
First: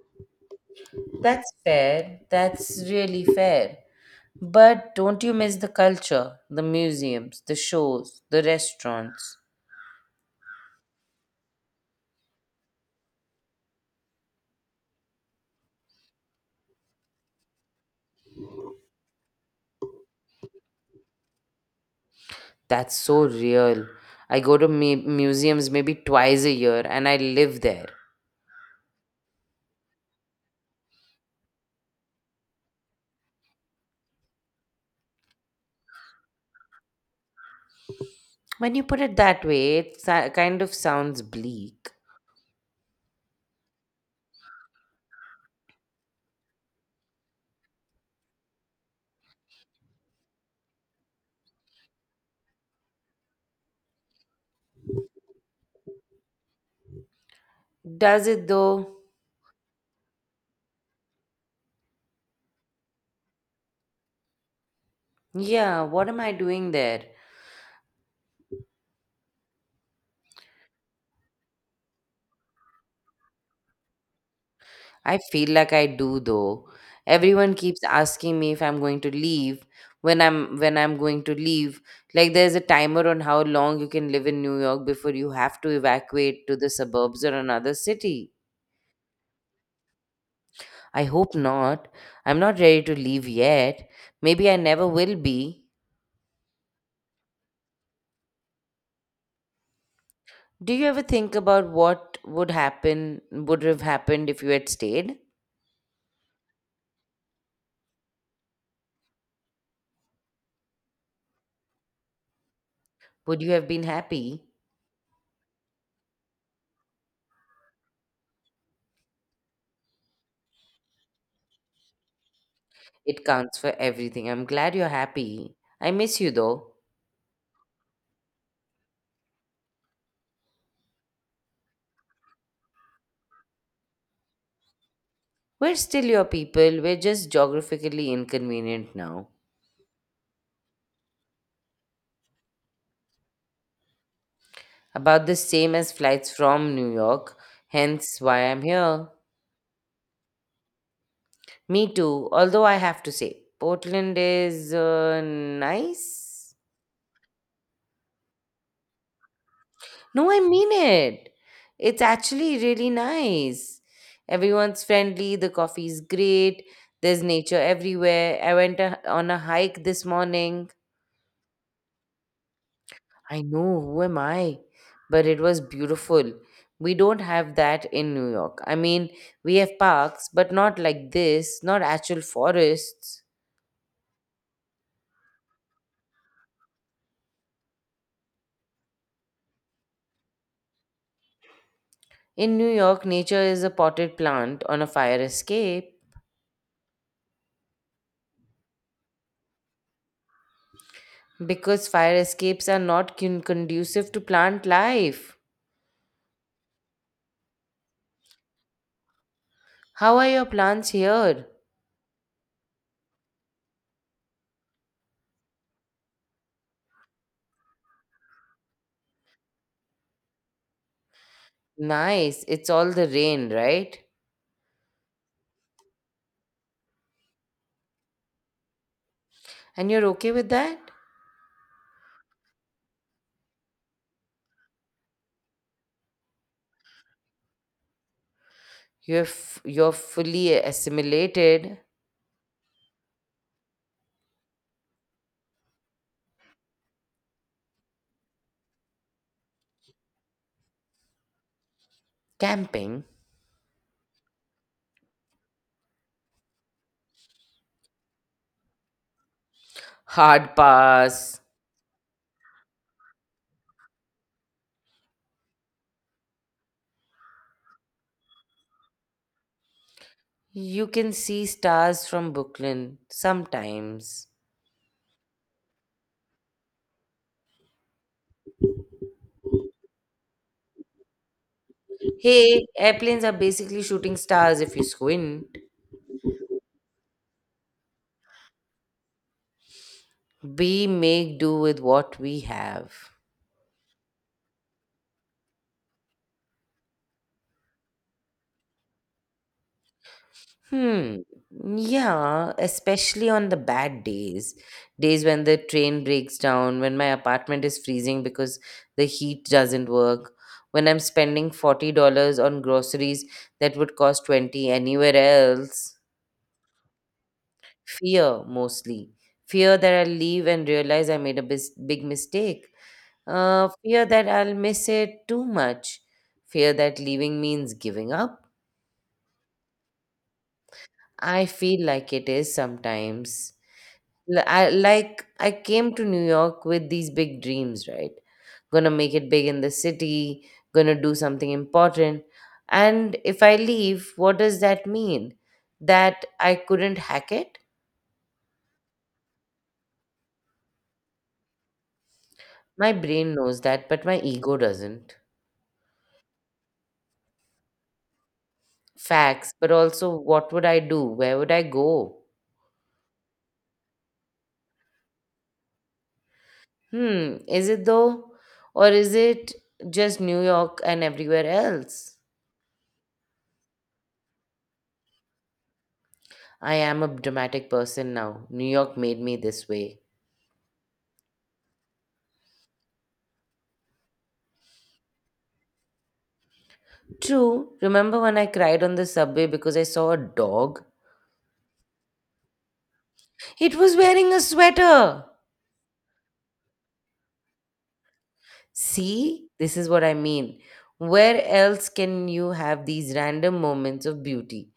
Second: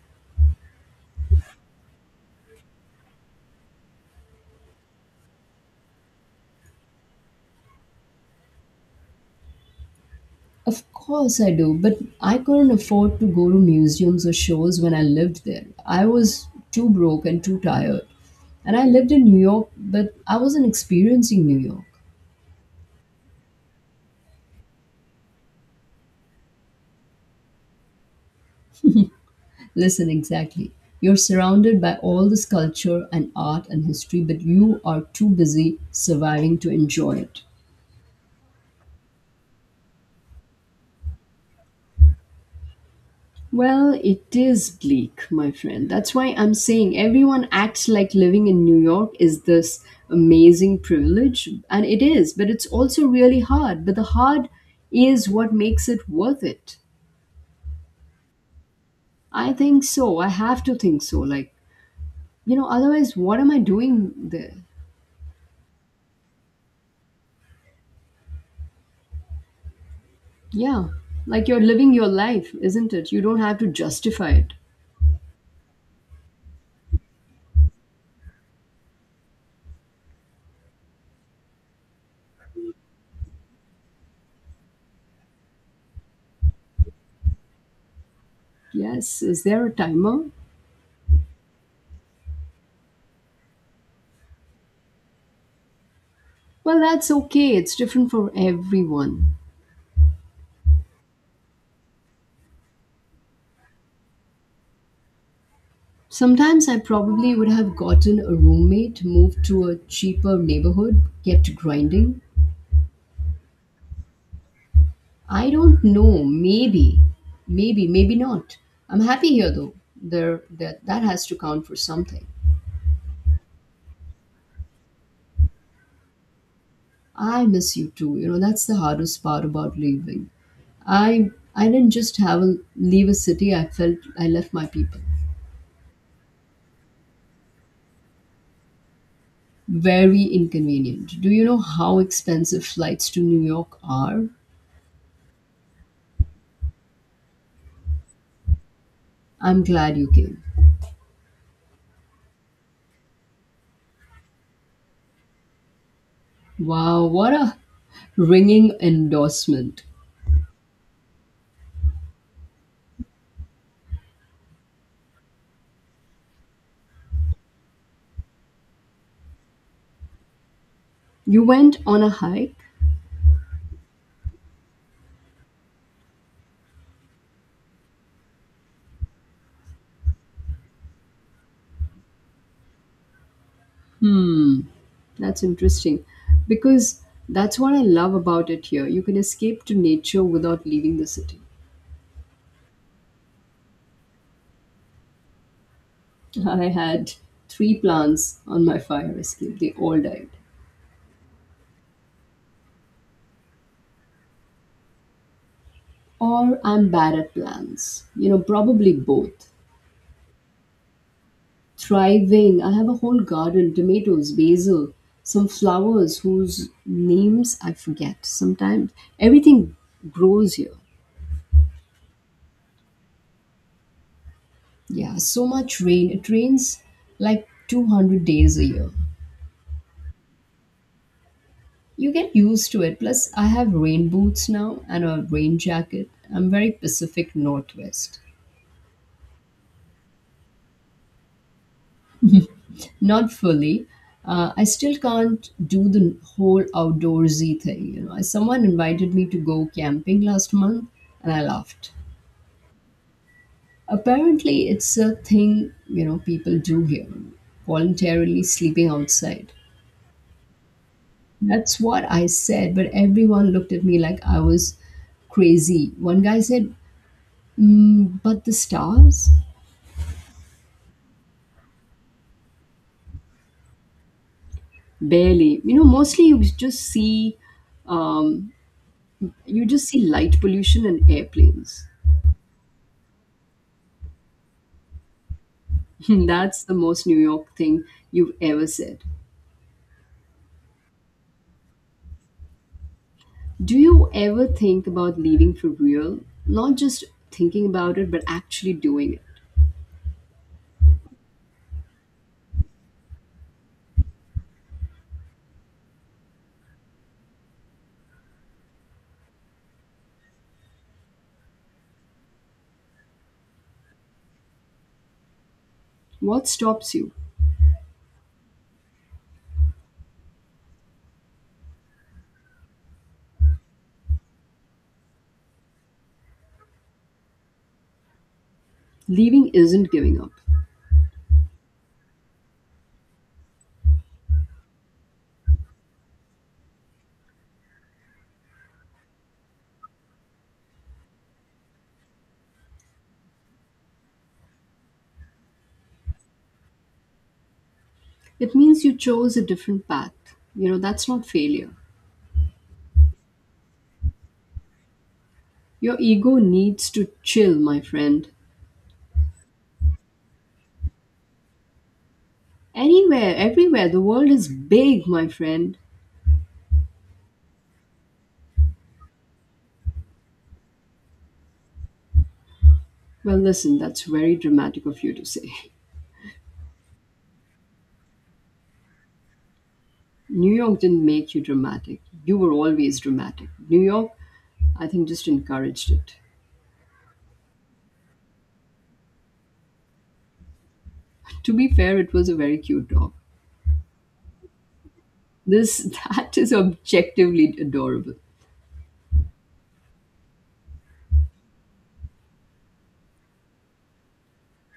Speaker 2: That's fair. That's really fair. But don't you miss the culture, the museums, the shows, the restaurants?
Speaker 1: Of course I do, but I couldn't afford to go to museums or shows when I lived there. I was too broke and too tired. And I lived in New York, but I wasn't experiencing New York.
Speaker 2: That's so real. I go to museums maybe twice a year and I live there.
Speaker 1: Listen, exactly. You're surrounded by all this culture and art and history, but you are too busy surviving to enjoy it.
Speaker 2: When you put it that way, it kind of sounds bleak.
Speaker 1: Well, it is bleak, my friend. That's why I'm saying everyone acts like living in New York is this amazing privilege, and it is, but it's also really hard. But the hard is what makes it worth it.
Speaker 2: Does it though?
Speaker 1: I think so. I have to think so. Like, otherwise, what am I doing there?
Speaker 2: Yeah, what am I doing there?
Speaker 1: Yeah, like you're living your life, isn't it? You don't have to justify it.
Speaker 2: I feel like I do though. Everyone keeps asking me if I'm going to leave, when I'm going to leave. Like there's a timer on how long you can live in New York before you have to evacuate to the suburbs or another city.
Speaker 1: Yes, is there a timer?
Speaker 2: I hope not. I'm not ready to leave yet. Maybe I never will be.
Speaker 1: Well, that's okay. It's different for everyone.
Speaker 2: Do you ever think about what would happen, would have happened if you had stayed?
Speaker 1: Sometimes I probably would have gotten a roommate, moved to a cheaper neighborhood, kept grinding.
Speaker 2: Would you have been happy?
Speaker 1: I don't know. Maybe, maybe, maybe not. I'm happy here though. There, that has to count for something.
Speaker 2: It counts for everything. I'm glad you're happy. I miss you though.
Speaker 1: I miss you too. That's the hardest part about leaving. I didn't just leave a city. I felt I left my people.
Speaker 2: We're still your people. We're just geographically inconvenient now.
Speaker 1: Very inconvenient. Do you know how expensive flights to New York are?
Speaker 2: About the same as flights from New York, hence why I'm here.
Speaker 1: I'm glad you came.
Speaker 2: Me too, although I have to say, Portland is nice.
Speaker 1: Wow, what a ringing endorsement.
Speaker 2: No, I mean it. It's actually really nice. Everyone's friendly, the coffee's great, there's nature everywhere. I went on a hike this morning.
Speaker 1: You went on a hike?
Speaker 2: I know, who am I? But it was beautiful. We don't have that in New York. I mean, we have parks, but not like this, not actual forests.
Speaker 1: Hmm, that's interesting. Because that's what I love about it here. You can escape to nature without leaving the city.
Speaker 2: In New York, nature is a potted plant on a fire escape
Speaker 1: I had three plants on my fire escape. They all died.
Speaker 2: because fire escapes are not conducive to plant life.
Speaker 1: Or I'm bad at plants. Probably both.
Speaker 2: How are your plants here?
Speaker 1: Thriving, I have a whole garden tomatoes, basil, some flowers whose names I forget sometimes. Everything grows here.
Speaker 2: Nice. It's all the rain, right?
Speaker 1: Yeah, so much rain. It rains like 200 days a year.
Speaker 2: And you're okay with that?
Speaker 1: You get used to it. Plus, I have rain boots now and a rain jacket. I'm very Pacific Northwest.
Speaker 2: You're fully assimilated.
Speaker 1: Not fully. I still can't do the whole outdoorsy thing. Someone invited me to go camping last month, and I laughed.
Speaker 2: Camping.
Speaker 1: Apparently, it's a thing people do here, voluntarily sleeping outside.
Speaker 2: Hard pass.
Speaker 1: That's what I said, but everyone looked at me like I was crazy. One guy said, mm, "But the stars."
Speaker 2: You can see stars from Brooklyn sometimes.
Speaker 1: Barely. Mostly um, you just see light pollution and airplanes.
Speaker 2: Hey, airplanes are basically shooting stars if you squint.
Speaker 1: (laughs) That's the most New York thing you've ever said.
Speaker 2: We make do with what we have.
Speaker 1: Do you ever think about leaving for real? Not just thinking about it, but actually doing it.
Speaker 2: Hmm. Yeah, especially on the bad days, days when the train breaks down, when my apartment is freezing because the heat doesn't work, when I'm spending $40 on groceries that would cost 20 anywhere else.
Speaker 1: What stops you?
Speaker 2: Fear mostly. Fear that I'll leave and realize I made a big mistake. Fear that I'll miss it too much. Fear that leaving means giving up.
Speaker 1: Leaving isn't giving up.
Speaker 2: I feel like it is sometimes. Like I came to New York with these big dreams, right? Gonna make it big in the city, gonna do something important. And if I leave, what does that mean? That I couldn't hack it?
Speaker 1: It means you chose a different path. You know, that's not failure.
Speaker 2: My brain knows that, but my ego doesn't.
Speaker 1: Your ego needs to chill, my friend.
Speaker 2: Facts, but also what would I do? Where would I go?
Speaker 1: Anywhere, everywhere, the world is big, my friend.
Speaker 2: Hmm, is it though? Or is it just New York and everywhere else?
Speaker 1: Well, listen, that's very dramatic of you to say.
Speaker 2: I am a dramatic person now. New York made me this way.
Speaker 1: (laughs) New York didn't make you dramatic. You were always dramatic. New York I think just encouraged it.
Speaker 2: True. Remember when I cried on the subway because I saw a dog?
Speaker 1: To be fair, it was a very cute dog.
Speaker 2: It was wearing a sweater.
Speaker 1: This (laughs) that is objectively adorable.
Speaker 2: See, this is what I mean. Where else can you have these random moments of beauty?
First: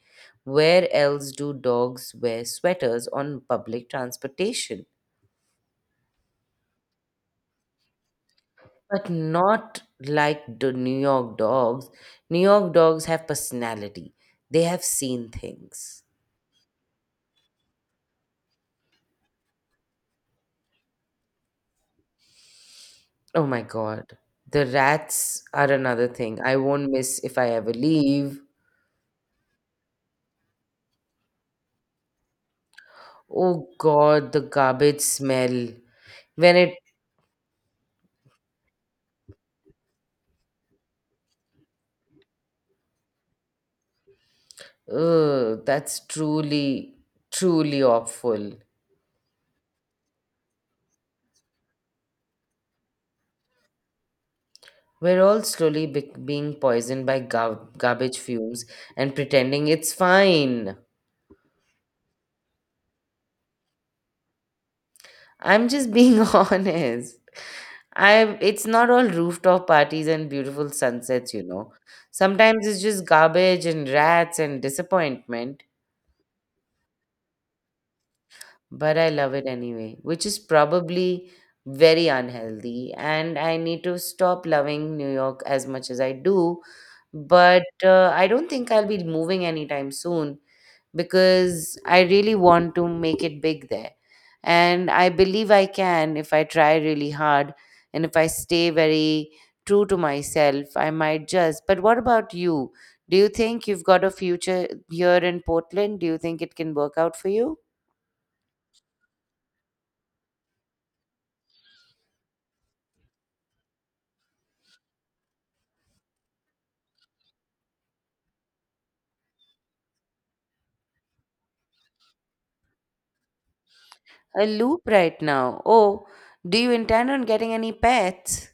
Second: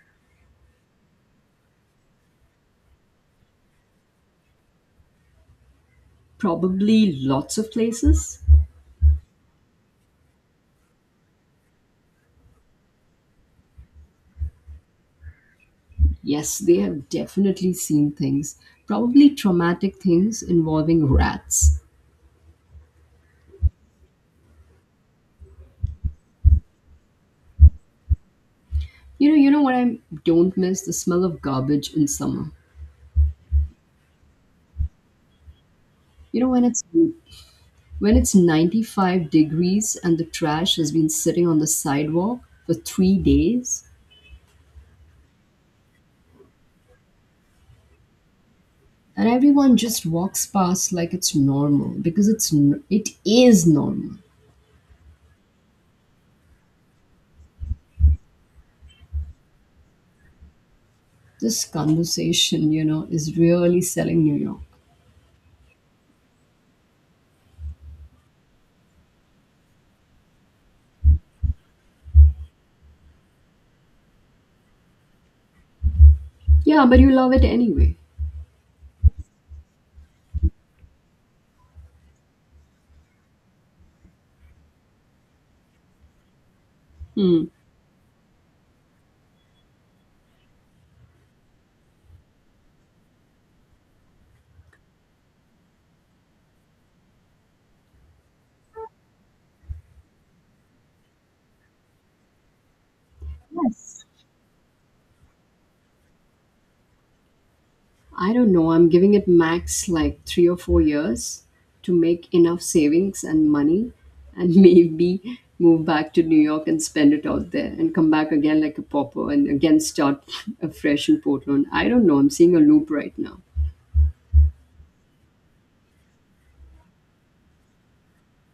Speaker 2: Where else do dogs wear sweaters on public transportation?
Speaker 1: Probably lots of places.
Speaker 2: But not like the New York dogs. New York dogs have personality, they have seen things.
Speaker 1: Yes, they have definitely seen things. Probably traumatic things involving rats.
Speaker 2: Oh my god. The rats are another thing I won't miss if I ever leave.
Speaker 1: You know what, I don't miss the smell of garbage in summer.
Speaker 2: Oh God, the garbage smell.
Speaker 1: You know
Speaker 2: When
Speaker 1: when
Speaker 2: it,
Speaker 1: it's when it's 95 degrees and the trash has been sitting on the sidewalk for 3 days.
Speaker 2: ugh, that's truly, truly awful.
Speaker 1: And everyone just walks past like it's normal because it's n- it is normal.
Speaker 2: We're all slowly being poisoned by garbage fumes and pretending it's fine.
Speaker 1: This conversation is really selling New York.
Speaker 2: I'm just being (laughs) honest. I It's not all rooftop parties and beautiful sunsets, you know. Sometimes it's just garbage and rats and disappointment.
Speaker 1: Yeah, but you love it anyway.
Speaker 2: But I love it anyway, which is probably very unhealthy. And I need to stop loving New York as much as I do.
Speaker 1: Hmm.
Speaker 2: But I don't think I'll be moving anytime soon because I really want to make it big there. And I believe I can if I try really hard and if I stay very true to myself, I might just. But what about you? Do you think you've
Speaker 1: Yes.
Speaker 2: got a future here in Portland? Do you think it can work out for you?
Speaker 1: I don't know, I'm giving it max like 3 or 4 years to make enough savings and money and (laughs) maybe move back to New York and spend it out there and come back again like a pauper and again start (laughs) afresh in Portland. I don't know, I'm seeing a loop right now.
Speaker 2: A loop right now. Oh, do you intend on getting any pets?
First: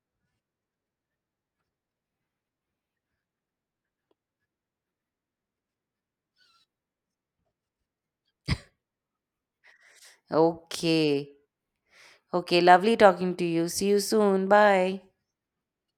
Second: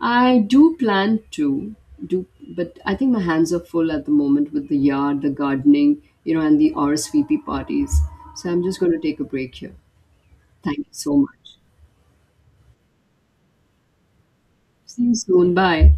Speaker 1: I do plan to do, but I think my hands are full at the moment with the yard, the gardening, and the RSVP parties. So I'm just going to take a break here. Thank you so
Speaker 2: Okay.
Speaker 1: much.
Speaker 2: Okay, lovely talking to you. See you soon.
Speaker 1: See
Speaker 2: Bye.
Speaker 1: you soon. Bye.